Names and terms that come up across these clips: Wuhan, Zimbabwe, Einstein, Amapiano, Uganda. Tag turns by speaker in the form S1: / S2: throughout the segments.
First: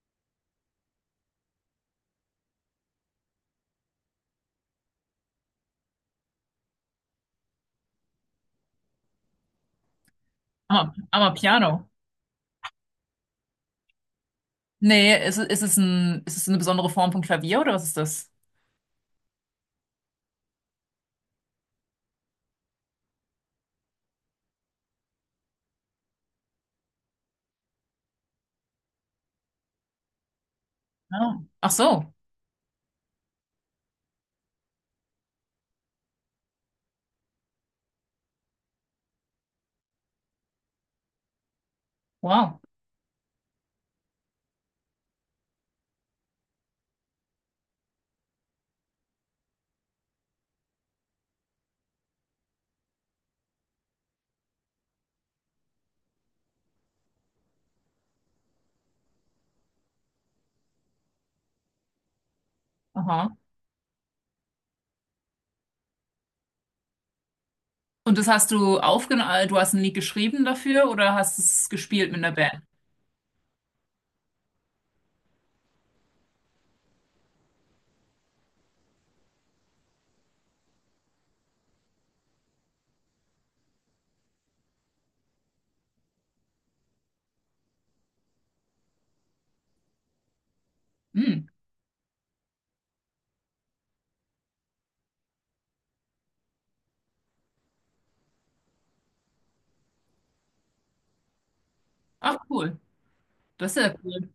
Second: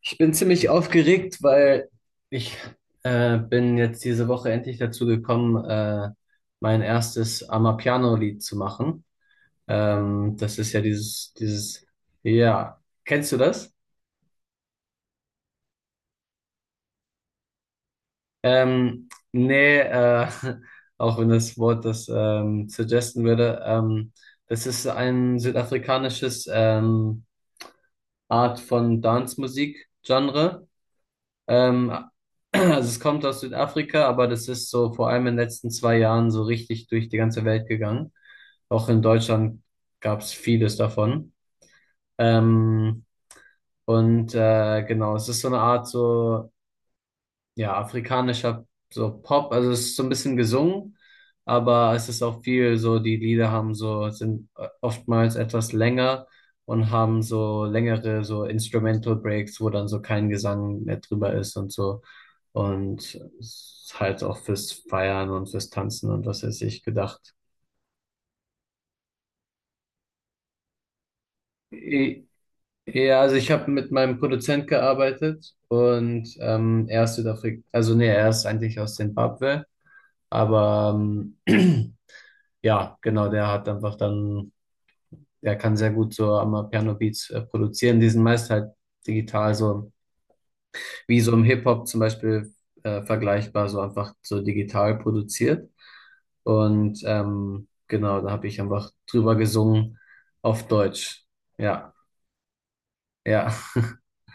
S1: Ich bin ziemlich aufgeregt, weil ich bin jetzt diese Woche endlich dazu gekommen, mein erstes Amapiano-Lied zu machen. Das ist ja
S2: Aber, aber Piano.
S1: ja, kennst du das?
S2: Nee, ist es ein, ist es eine besondere Form von Klavier oder was ist das?
S1: Nee, auch wenn das Wort das suggesten würde. Das ist ein südafrikanisches Art von Dance-Musik-Genre.
S2: Ah. Ach
S1: Ähm,
S2: so.
S1: also es kommt aus Südafrika, aber das ist so vor allem in den letzten zwei Jahren so richtig durch die ganze Welt gegangen. Auch in Deutschland gab es vieles davon.
S2: Wow.
S1: Ähm, und genau, es ist so eine Art so ja, afrikanischer so Pop, also es ist so ein bisschen gesungen, aber es ist auch viel so, die Lieder haben so, sind oftmals etwas länger und haben so längere so Instrumental Breaks, wo dann so kein Gesang mehr drüber ist und so. Und
S2: Aha.
S1: es ist halt auch fürs Feiern und fürs Tanzen und was weiß ich gedacht.
S2: Und das hast du aufgenommen, du hast ein Lied geschrieben dafür oder hast es gespielt
S1: E-
S2: mit einer Band?
S1: Ja, also ich habe mit meinem Produzent gearbeitet und er ist Südafrika, also nee, er ist eigentlich aus Zimbabwe, aber ja, genau, der hat einfach dann, der kann sehr gut so am Piano Beats produzieren. Die sind meist halt digital, so wie so im
S2: Hm.
S1: Hip-Hop zum Beispiel vergleichbar, so einfach so digital produziert. Und genau, da habe ich einfach drüber gesungen auf Deutsch. Ja,
S2: Ach cool.
S1: ja.
S2: Das ist ja cool.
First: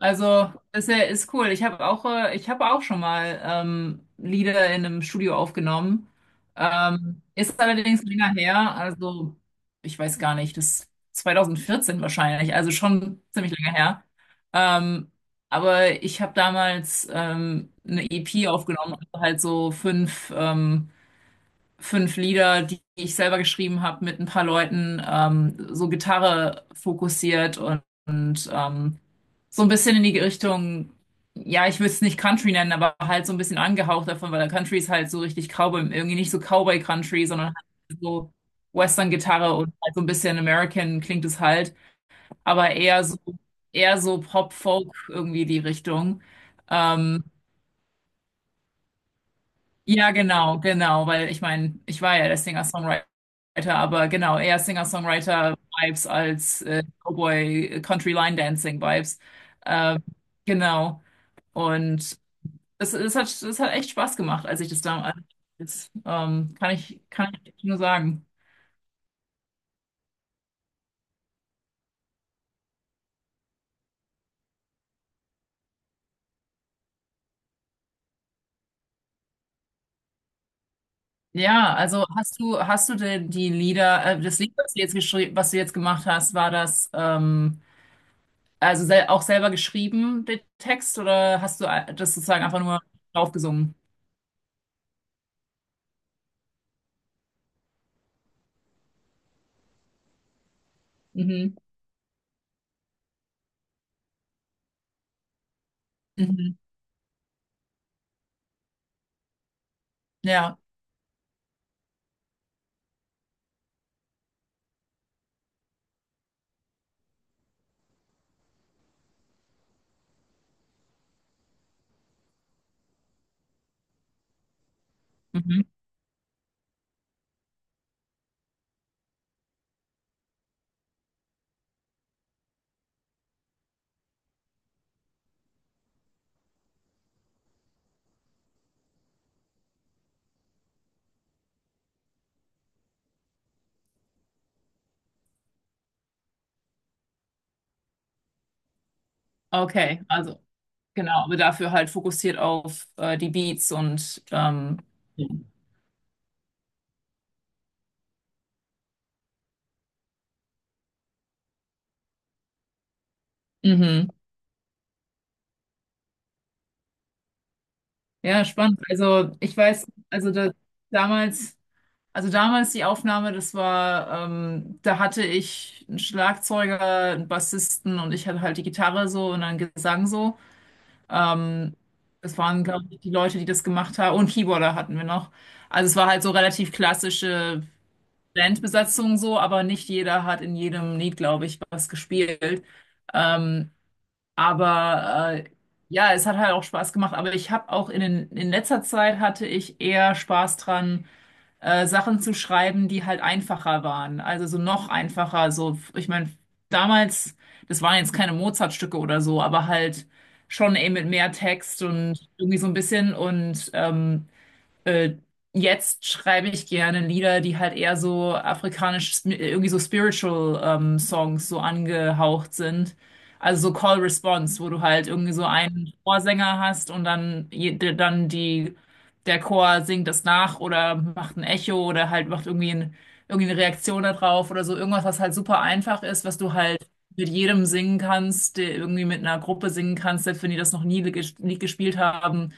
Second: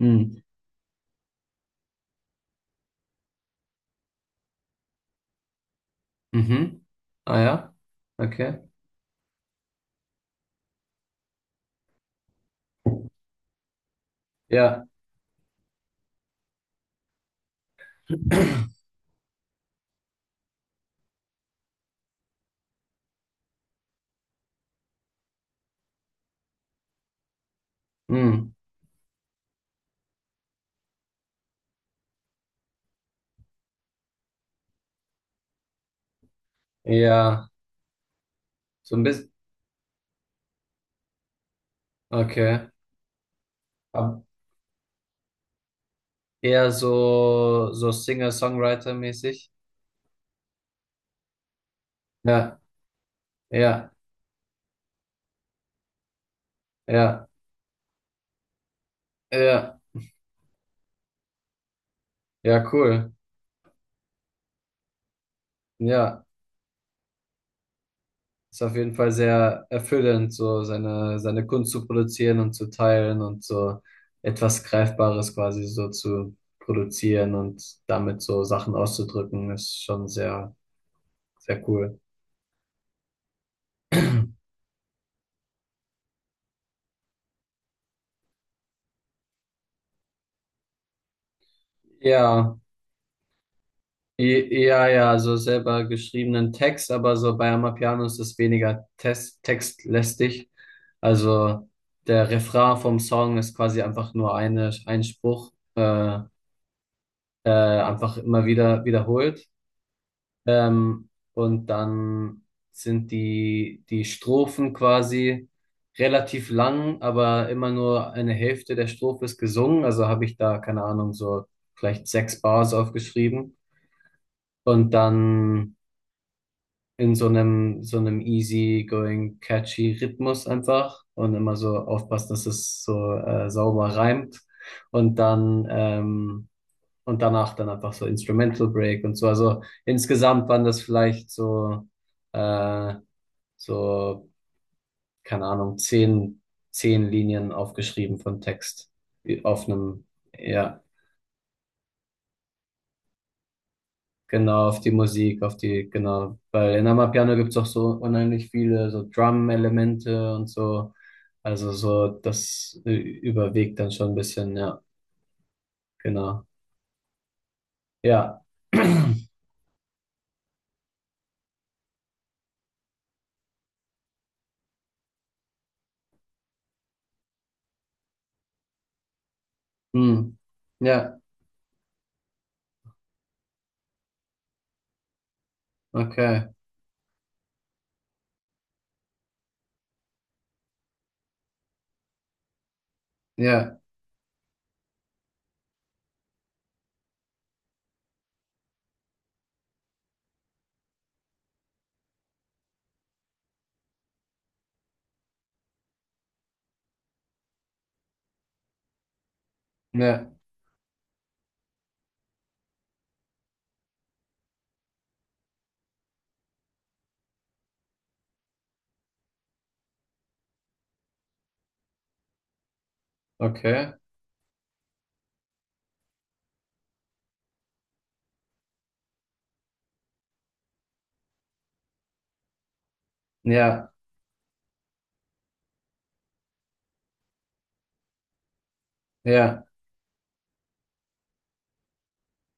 S1: Mm.
S2: ist ja, ist cool. Ich habe auch schon mal Lieder in einem Studio aufgenommen.
S1: Mhm. Ah
S2: Ist
S1: ja,
S2: allerdings länger
S1: okay.
S2: her. Also, ich weiß gar nicht, das 2014 wahrscheinlich. Also schon ziemlich länger her.
S1: Ja.
S2: Ähm, aber ich habe damals eine EP aufgenommen, also halt so fünf fünf Lieder, die ich selber geschrieben habe, mit ein paar Leuten, so Gitarre fokussiert und
S1: Hm,
S2: so ein bisschen in die Richtung, ja, ich würde es nicht Country nennen, aber halt so ein bisschen angehaucht davon, weil der Country ist halt so richtig Cowboy, irgendwie nicht so Cowboy Country,
S1: ja,
S2: sondern halt so
S1: so ein bisschen,
S2: Western-Gitarre und halt so ein bisschen American klingt es halt,
S1: okay.
S2: aber eher so
S1: Ab-
S2: Pop-Folk irgendwie die Richtung.
S1: Eher
S2: Ähm,
S1: so, so Singer-Songwriter-mäßig.
S2: ja, genau, weil ich meine, ich war ja der
S1: Ja,
S2: Singer-Songwriter,
S1: ja,
S2: aber genau, eher Singer-Songwriter-Vibes als
S1: ja,
S2: Cowboy-Country-Line-Dancing-Vibes.
S1: ja,
S2: Ähm, genau, und
S1: ja,
S2: es,
S1: cool.
S2: es hat, es hat echt Spaß gemacht, als ich das damals,
S1: Ja,
S2: kann ich nur sagen.
S1: ist auf jeden Fall sehr erfüllend, so seine Kunst zu produzieren und zu teilen und so etwas Greifbares quasi so zu produzieren und damit so Sachen auszudrücken, ist schon sehr
S2: Ja,
S1: cool.
S2: also hast du denn die Lieder, das Lied, was du jetzt geschrieben, was du jetzt gemacht hast, war das also sel auch selber geschrieben, der Text, oder hast du das sozusagen
S1: Ja.
S2: einfach nur draufgesungen?
S1: Ja, ja, so selber geschriebenen Text, aber so bei Amapiano ist es weniger test textlästig.
S2: Mhm.
S1: Also der Refrain vom Song ist quasi einfach ein Spruch,
S2: Mhm.
S1: einfach immer wieder wiederholt.
S2: Ja.
S1: Ähm, und dann sind die Strophen quasi relativ lang, aber immer nur eine Hälfte der Strophe ist gesungen. Also habe ich da, keine Ahnung, so vielleicht sechs Bars aufgeschrieben. Und
S2: Mhm.
S1: dann in so einem easy-going, catchy Rhythmus einfach und immer so aufpassen, dass es so sauber reimt und dann und danach dann einfach so Instrumental Break und so. Also insgesamt waren das vielleicht so äh, so, keine Ahnung, zehn Linien aufgeschrieben von Text äh, auf
S2: Okay,
S1: einem,
S2: also
S1: ja.
S2: genau, aber dafür halt fokussiert auf die Beats und
S1: Genau, auf die
S2: ja.
S1: Musik, genau. Weil in Amapiano gibt's auch so unheimlich viele so Drum-Elemente und so. Also so, das überwiegt dann
S2: Mhm.
S1: schon ein bisschen, ja, genau. Ja.
S2: Ja, spannend. Also ich weiß, also da, damals, also damals die Aufnahme, das war, da hatte ich einen Schlagzeuger, einen Bassisten und ich hatte halt die Gitarre so und dann Gesang
S1: Hm.
S2: so.
S1: Ja,
S2: Ähm, Das waren, glaube ich, die Leute, die das gemacht haben. Und Keyboarder hatten wir noch. Also es war halt so
S1: okay.
S2: relativ klassische Bandbesetzung so, aber nicht jeder hat in jedem Lied, glaube ich, was gespielt. Ähm,
S1: Ja,
S2: aber ja, es hat halt auch Spaß gemacht. Aber ich habe auch in letzter Zeit hatte ich eher Spaß dran, Sachen zu schreiben, die halt einfacher waren. Also so noch einfacher. So, ich meine, damals, das waren jetzt keine Mozart-Stücke oder so, aber halt
S1: ja,
S2: schon eben mit mehr Text und irgendwie so ein bisschen und äh, jetzt schreibe ich gerne Lieder, die halt eher so afrikanisch, irgendwie so spiritual Songs so angehaucht sind. Also so
S1: okay.
S2: Call Response, wo du halt irgendwie so einen Chorsänger hast und dann, dann die, der Chor singt das nach oder macht ein Echo oder halt macht irgendwie ein, irgendwie eine
S1: Ja,
S2: Reaktion darauf oder so. Irgendwas, was halt super einfach ist, was du halt mit jedem singen kannst, der irgendwie mit einer
S1: ja,
S2: Gruppe singen kannst, selbst wenn die das noch nie Lied gespielt haben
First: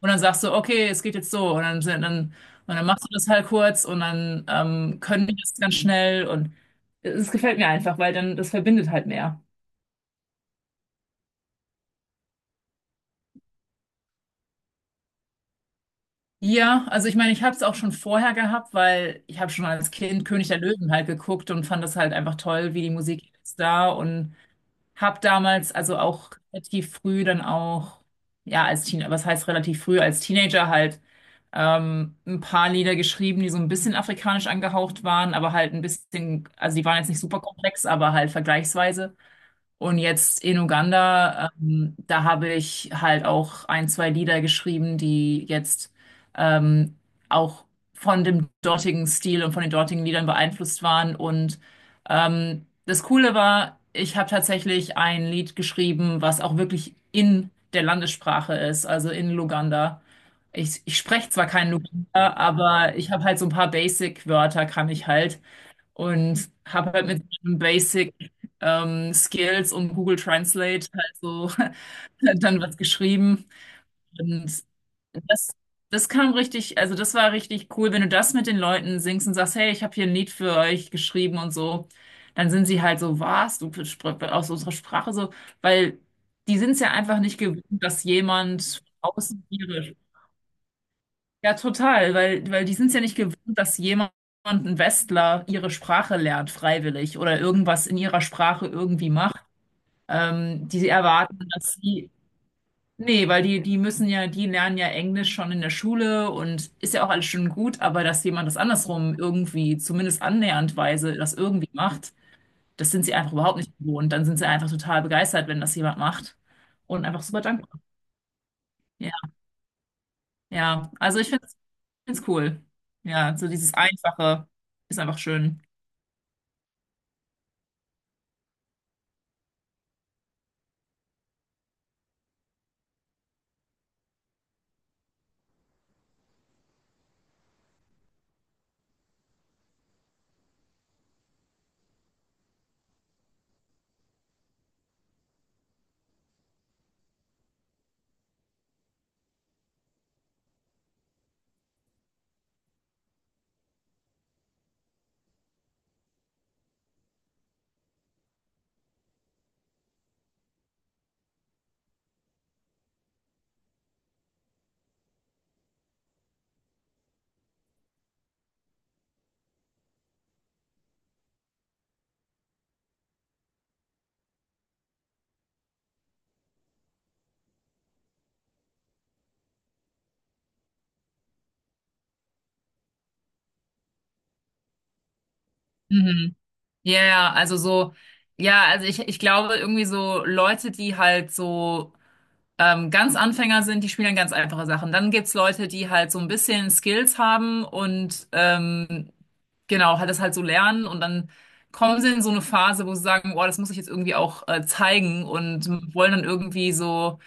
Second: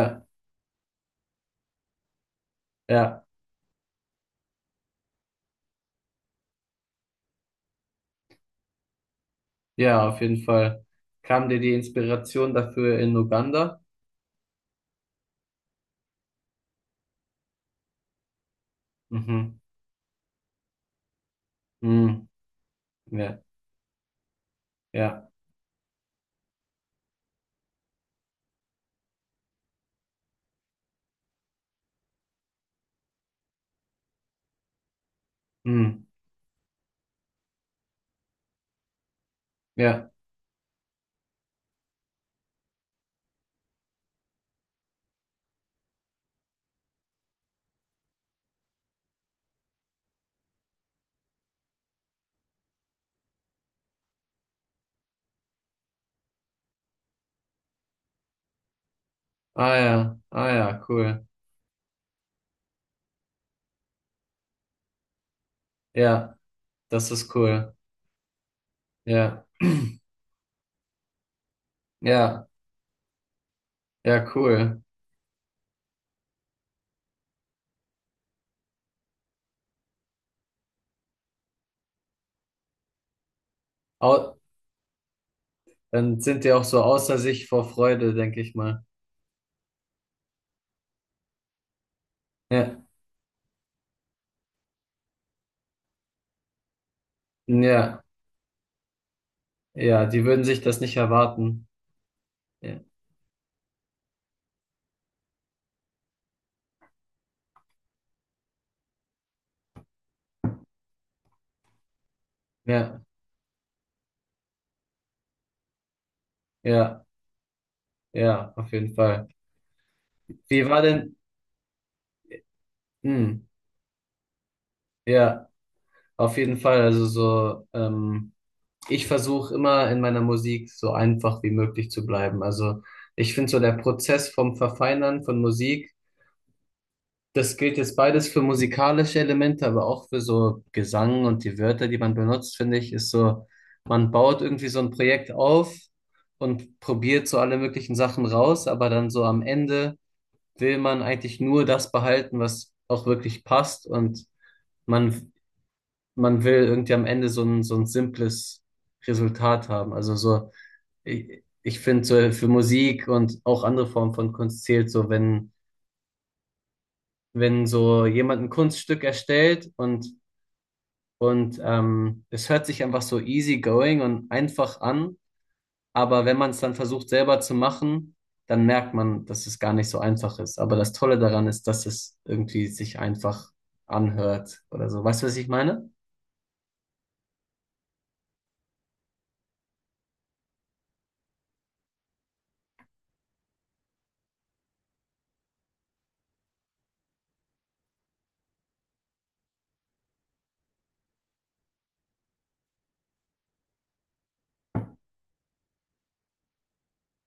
S2: und dann sagst du, okay, es geht jetzt so. Und dann, und dann machst du
S1: ja,
S2: das halt kurz und dann können die das ganz schnell. Und es gefällt mir einfach, weil dann das verbindet halt mehr.
S1: ja, auf jeden Fall. Kam dir die Inspiration dafür in Uganda?
S2: Ja, also ich meine, ich habe es auch schon vorher gehabt, weil ich habe
S1: Mhm.
S2: schon als Kind König der Löwen halt geguckt und fand das halt
S1: Mhm.
S2: einfach toll, wie die Musik
S1: Ja,
S2: ist da und hab
S1: ja,
S2: damals, also auch relativ früh dann auch, ja, als Teenager, was heißt relativ früh, als Teenager halt ein paar Lieder geschrieben, die so ein bisschen afrikanisch angehaucht waren, aber halt ein
S1: mhm.
S2: bisschen, also die waren jetzt nicht super komplex, aber halt vergleichsweise. Und
S1: Ja.
S2: jetzt in Uganda, da habe ich halt auch ein, zwei Lieder geschrieben, die jetzt ähm, auch von dem dortigen Stil und von den dortigen Liedern beeinflusst waren. Und das Coole war, ich habe tatsächlich ein Lied geschrieben, was auch wirklich in der Landessprache ist, also in
S1: Ah
S2: Luganda.
S1: ja, ah ja,
S2: Ich
S1: cool.
S2: spreche zwar kein Luganda, aber ich habe halt so ein paar Basic-Wörter, kann ich halt.
S1: Ja.
S2: Und habe halt
S1: Das
S2: mit
S1: ist
S2: den
S1: cool.
S2: Basic
S1: Ja,
S2: Skills und Google Translate halt so
S1: ja,
S2: dann was geschrieben.
S1: ja,
S2: Und
S1: cool.
S2: das, das kam richtig, also das war richtig cool, wenn du das mit den Leuten singst und sagst, hey, ich habe hier ein Lied für euch geschrieben und so, dann sind sie halt so, was,
S1: Au,
S2: aus unserer Sprache so, weil
S1: dann sind die
S2: die
S1: auch
S2: sind es
S1: so
S2: ja
S1: außer
S2: einfach nicht
S1: sich
S2: gewöhnt,
S1: vor
S2: dass
S1: Freude, denke ich
S2: jemand
S1: mal.
S2: außen ihre ja, total, weil die
S1: Ja,
S2: sind es ja nicht gewohnt, dass jemand, ein Westler, ihre Sprache lernt, freiwillig oder irgendwas in
S1: ja,
S2: ihrer Sprache irgendwie macht.
S1: ja, die würden sich das
S2: Die
S1: nicht
S2: erwarten,
S1: erwarten.
S2: dass sie,
S1: Ja,
S2: nee, weil die müssen ja, die lernen ja Englisch schon in der Schule und ist ja auch alles schon gut, aber dass jemand das andersrum irgendwie, zumindest annäherndweise, das irgendwie macht, das
S1: ja,
S2: sind sie einfach überhaupt nicht gewohnt. Dann sind sie einfach total begeistert, wenn das jemand macht und
S1: ja,
S2: einfach super dankbar.
S1: ja, auf jeden
S2: Ja,
S1: Fall. Wie war
S2: ja.
S1: denn,
S2: Also ich finde find's cool. Ja,
S1: hm,
S2: so dieses Einfache ist einfach
S1: ja,
S2: schön.
S1: auf jeden Fall. Also so, ich versuche immer in meiner Musik so einfach wie möglich zu bleiben. Also ich finde so der Prozess vom Verfeinern von Musik. Das gilt jetzt beides für musikalische Elemente, aber auch für so Gesang und die Wörter, die man benutzt, finde ich, ist so, man baut irgendwie so ein Projekt auf und probiert so alle möglichen Sachen raus, aber dann so am Ende will man eigentlich nur das behalten, was auch wirklich passt und man, man will irgendwie am Ende so ein simples Resultat haben. Also so, ich finde so für Musik und auch andere Formen von Kunst zählt so, wenn, wenn so jemand ein Kunststück erstellt und. Und es hört sich einfach so easy going und einfach an, aber wenn man es dann versucht selber zu machen, dann merkt man, dass es gar nicht so einfach ist. Aber das Tolle daran ist, dass es irgendwie sich einfach anhört oder so. Weißt du, was ich meine?
S2: Mhm. Ja, ja, also so, ja, also ich glaube irgendwie so Leute, die halt so ganz Anfänger sind, die spielen ganz einfache Sachen. Dann gibt's Leute, die halt so ein bisschen Skills haben und genau, halt das halt so lernen und dann kommen sie in so eine Phase, wo sie sagen, boah, das muss ich jetzt irgendwie auch zeigen und wollen dann irgendwie so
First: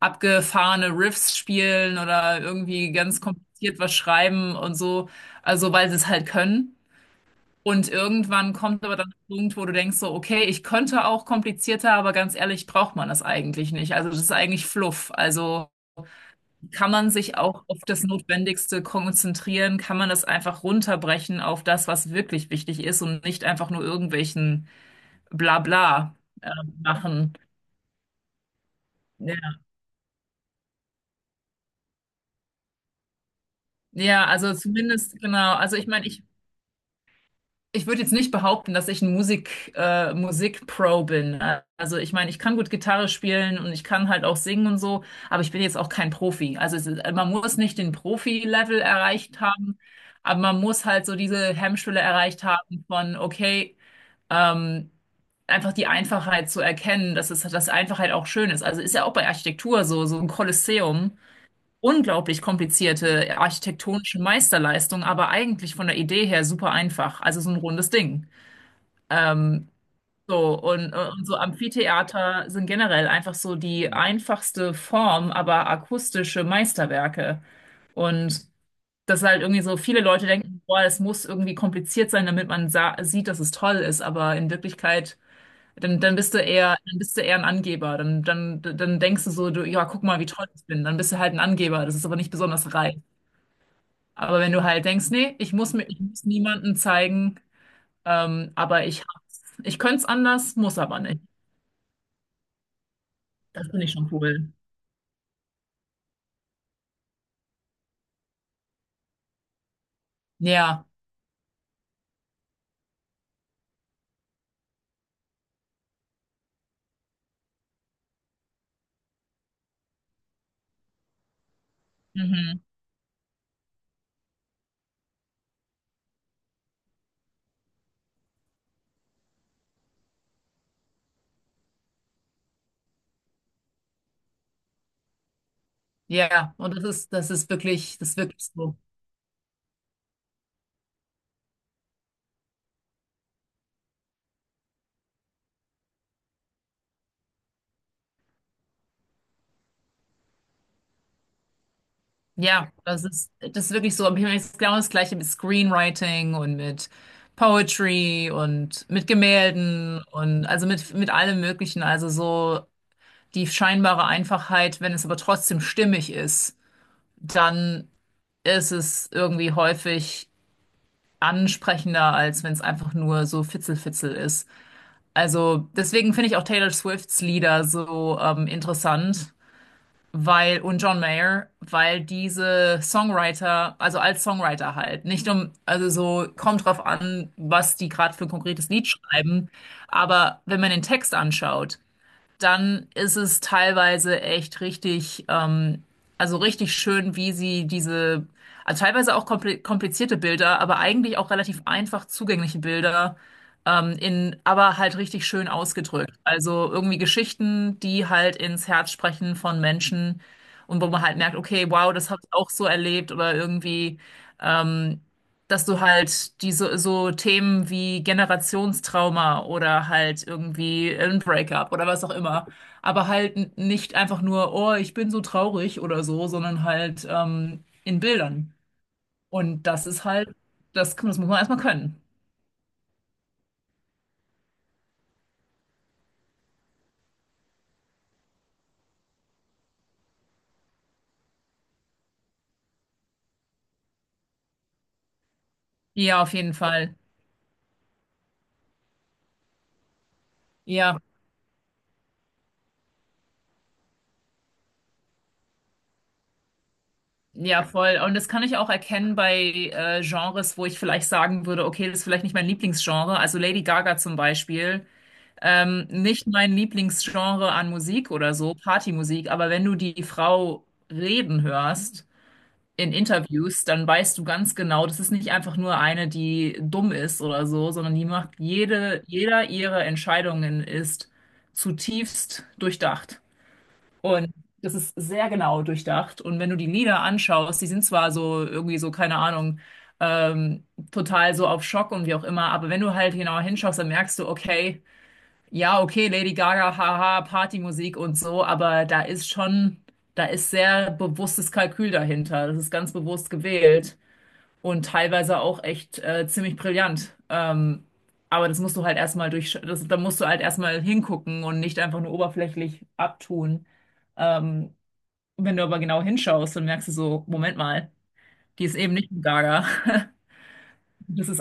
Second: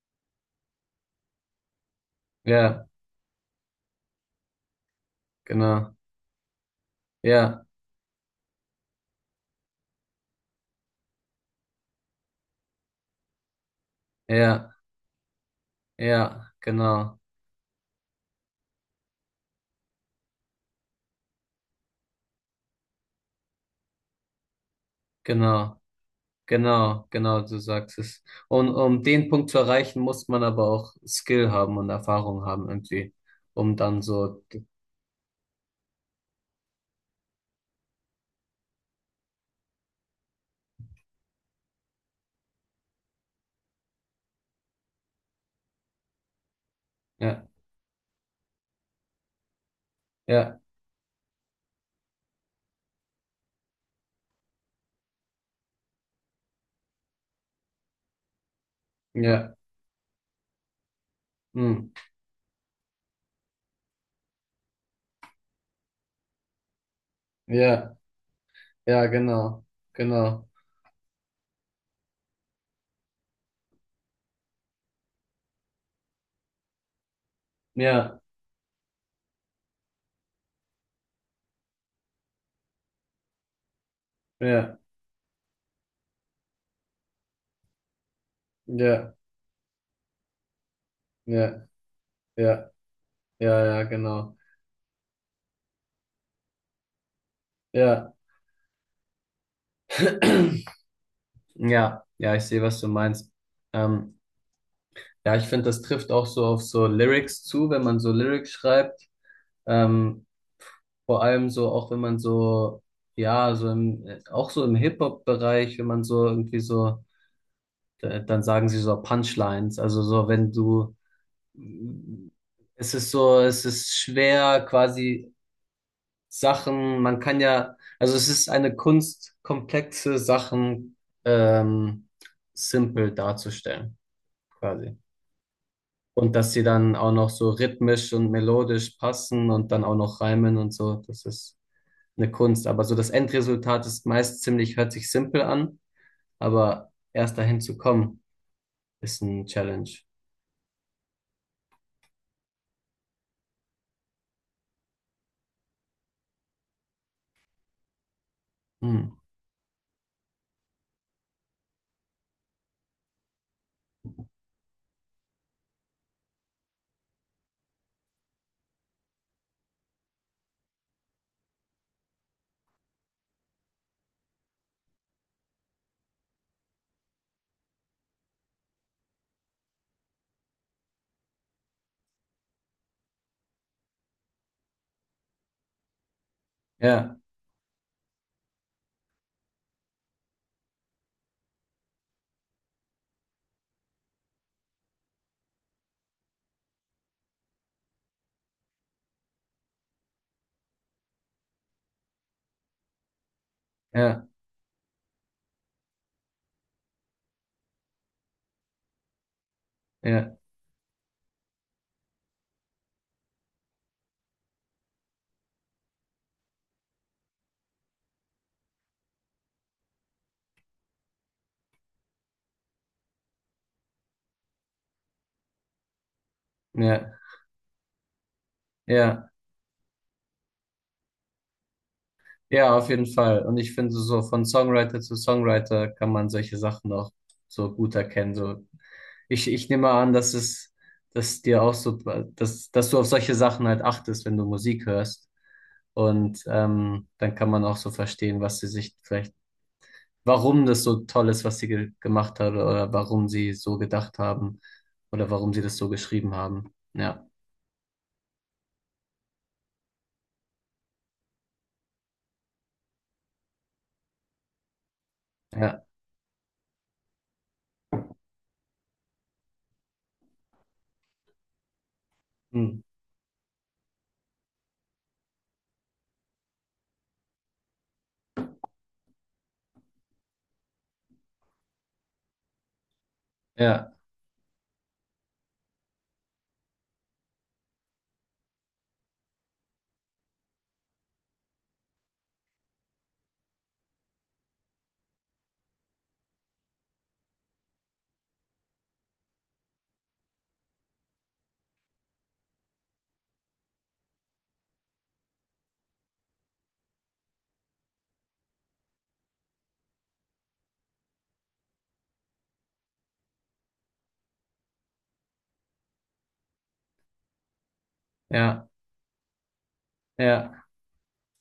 S2: abgefahrene Riffs spielen oder
S1: Ja,
S2: irgendwie ganz kompliziert was schreiben und so, also weil
S1: genau.
S2: sie es halt können.
S1: Ja,
S2: Und irgendwann kommt aber dann der Punkt, wo du denkst so, okay, ich könnte auch komplizierter, aber ganz ehrlich, braucht man das eigentlich nicht. Also das ist eigentlich
S1: ja,
S2: Fluff. Also
S1: ja,
S2: kann man sich auch auf das Notwendigste konzentrieren? Kann man das einfach runterbrechen auf das, was wirklich wichtig ist und nicht einfach nur irgendwelchen
S1: genau,
S2: Blabla äh,
S1: genau,
S2: machen?
S1: genau, du sagst es. Und um den Punkt
S2: Ja.
S1: zu erreichen, muss man aber auch Skill haben und Erfahrung haben irgendwie, um dann
S2: Ja,
S1: so,
S2: also zumindest, genau. Also ich meine, ich würde jetzt nicht behaupten, dass ich ein Musik-Pro bin. Also ich meine, ich kann gut Gitarre spielen und ich kann halt auch singen und so, aber ich bin jetzt auch kein Profi. Also man
S1: ja,
S2: muss nicht den Profi-Level erreicht haben, aber
S1: ja,
S2: man muss halt so diese Hemmschwelle erreicht haben von, okay, Ähm, einfach die Einfachheit zu erkennen, dass es, dass Einfachheit auch schön ist. Also ist ja auch bei
S1: ja.
S2: Architektur so, so ein Kolosseum.
S1: Hm.
S2: Unglaublich komplizierte architektonische Meisterleistung, aber eigentlich von der Idee her super einfach. Also so ein rundes
S1: Ja,
S2: Ding.
S1: ja,
S2: Ähm,
S1: genau.
S2: so, und so Amphitheater sind generell einfach so die einfachste Form, aber akustische Meisterwerke.
S1: Ja,
S2: Und dass halt irgendwie so viele Leute denken, boah, es muss irgendwie kompliziert sein, damit man sa sieht, dass es toll ist, aber in
S1: ja,
S2: Wirklichkeit dann bist du eher ein Angeber. Dann
S1: ja,
S2: denkst du so, du, ja, guck mal, wie toll ich bin. Dann bist du halt ein
S1: ja,
S2: Angeber. Das ist aber nicht
S1: ja,
S2: besonders reif.
S1: ja, ja, genau.
S2: Aber wenn du halt denkst, nee, ich muss niemandem zeigen,
S1: Ja,
S2: aber ich hab's. Ich könnte es anders, muss aber nicht.
S1: ja, ich sehe, was du meinst.
S2: Das finde ich schon
S1: Ähm,
S2: cool.
S1: ja, ich finde, das trifft auch so auf so Lyrics zu, wenn man so Lyrics schreibt. Ähm,
S2: Ja.
S1: Vor allem so, auch wenn man so, ja, so im, auch so im Hip-Hop-Bereich, wenn man so irgendwie so, dann sagen sie so Punchlines. Also so, wenn du,
S2: Mhm.
S1: es ist so, es ist schwer quasi Sachen, man kann ja, also es ist eine Kunst, komplexe Sachen ähm, simpel darzustellen, quasi. Und dass
S2: Ja.
S1: sie
S2: Und das
S1: dann auch
S2: ist,
S1: noch
S2: das ist
S1: so
S2: wirklich, das
S1: rhythmisch
S2: ist
S1: und
S2: wirklich so.
S1: melodisch passen und dann auch noch reimen und so, das ist eine Kunst. Aber so das Endresultat ist meist ziemlich, hört sich simpel an, aber erst dahin zu kommen, ist ein Challenge.
S2: Ja, das ist wirklich so. Im Himmel ist genau das Gleiche mit Screenwriting und mit Poetry und mit
S1: Hm.
S2: Gemälden und also mit allem Möglichen. Also so die scheinbare Einfachheit, wenn es aber trotzdem stimmig ist, dann ist es irgendwie häufig ansprechender, als wenn es einfach nur so Fitzelfitzel ist. Also deswegen finde ich auch Taylor Swifts Lieder so interessant, weil und John Mayer, weil diese Songwriter, also als Songwriter halt, nicht um, also so kommt drauf
S1: Ja,
S2: an, was die gerade für ein konkretes Lied schreiben, aber wenn man den Text anschaut, dann ist es teilweise echt richtig, also richtig schön, wie sie diese, also teilweise auch komplizierte Bilder, aber eigentlich auch relativ einfach zugängliche Bilder,
S1: ja,
S2: in, aber halt richtig schön ausgedrückt. Also irgendwie Geschichten, die halt ins Herz sprechen von Menschen
S1: ja,
S2: und wo man halt merkt, okay, wow, das habe ich auch so erlebt oder irgendwie. Ähm, Dass du halt diese so so Themen wie Generationstrauma oder halt irgendwie ein Breakup oder was auch immer, aber halt nicht einfach nur, oh, ich bin so traurig oder so, sondern halt
S1: ja,
S2: in Bildern.
S1: ja.
S2: Und das ist halt, das muss man erstmal können.
S1: Ja, auf jeden Fall. Und ich finde, so von Songwriter zu Songwriter kann man solche Sachen auch so gut erkennen. So, ich nehme an, dass es, dass dir auch so, dass du auf solche Sachen halt achtest, wenn du Musik hörst.
S2: Ja, auf
S1: Und
S2: jeden Fall.
S1: dann kann man auch so verstehen, was sie sich vielleicht, warum das
S2: Ja,
S1: so toll ist, was sie ge gemacht hat oder warum sie so gedacht haben oder warum sie das so geschrieben haben. Ja,
S2: ja, voll. Und das kann ich auch erkennen bei Genres, wo ich vielleicht sagen würde, okay, das ist vielleicht nicht mein Lieblingsgenre. Also Lady Gaga zum Beispiel.
S1: ja,
S2: Nicht mein Lieblingsgenre an Musik oder so, Partymusik, aber wenn du die Frau reden hörst
S1: hm.
S2: in Interviews, dann weißt du ganz genau, das ist nicht einfach nur eine, die dumm ist oder so, sondern die macht jede, jeder ihrer Entscheidungen ist zutiefst durchdacht.
S1: ja,
S2: Und das ist sehr genau durchdacht. Und wenn du die Lieder anschaust, die sind zwar so irgendwie so, keine Ahnung, ähm, total so auf Schock und wie auch immer, aber wenn du halt genauer hinschaust, dann merkst du, okay, ja, okay, Lady Gaga, haha, Partymusik und so, aber da ist schon, da ist sehr bewusstes Kalkül dahinter. Das ist ganz bewusst gewählt und teilweise auch echt ziemlich brillant. Aber das musst du halt erstmal durch, das, da musst du halt erstmal hingucken und nicht einfach nur oberflächlich abtun. Ähm, wenn du aber genau hinschaust, dann merkst du so, Moment mal, die
S1: ja,
S2: ist eben nicht ein Gaga.
S1: ja.
S2: Das ist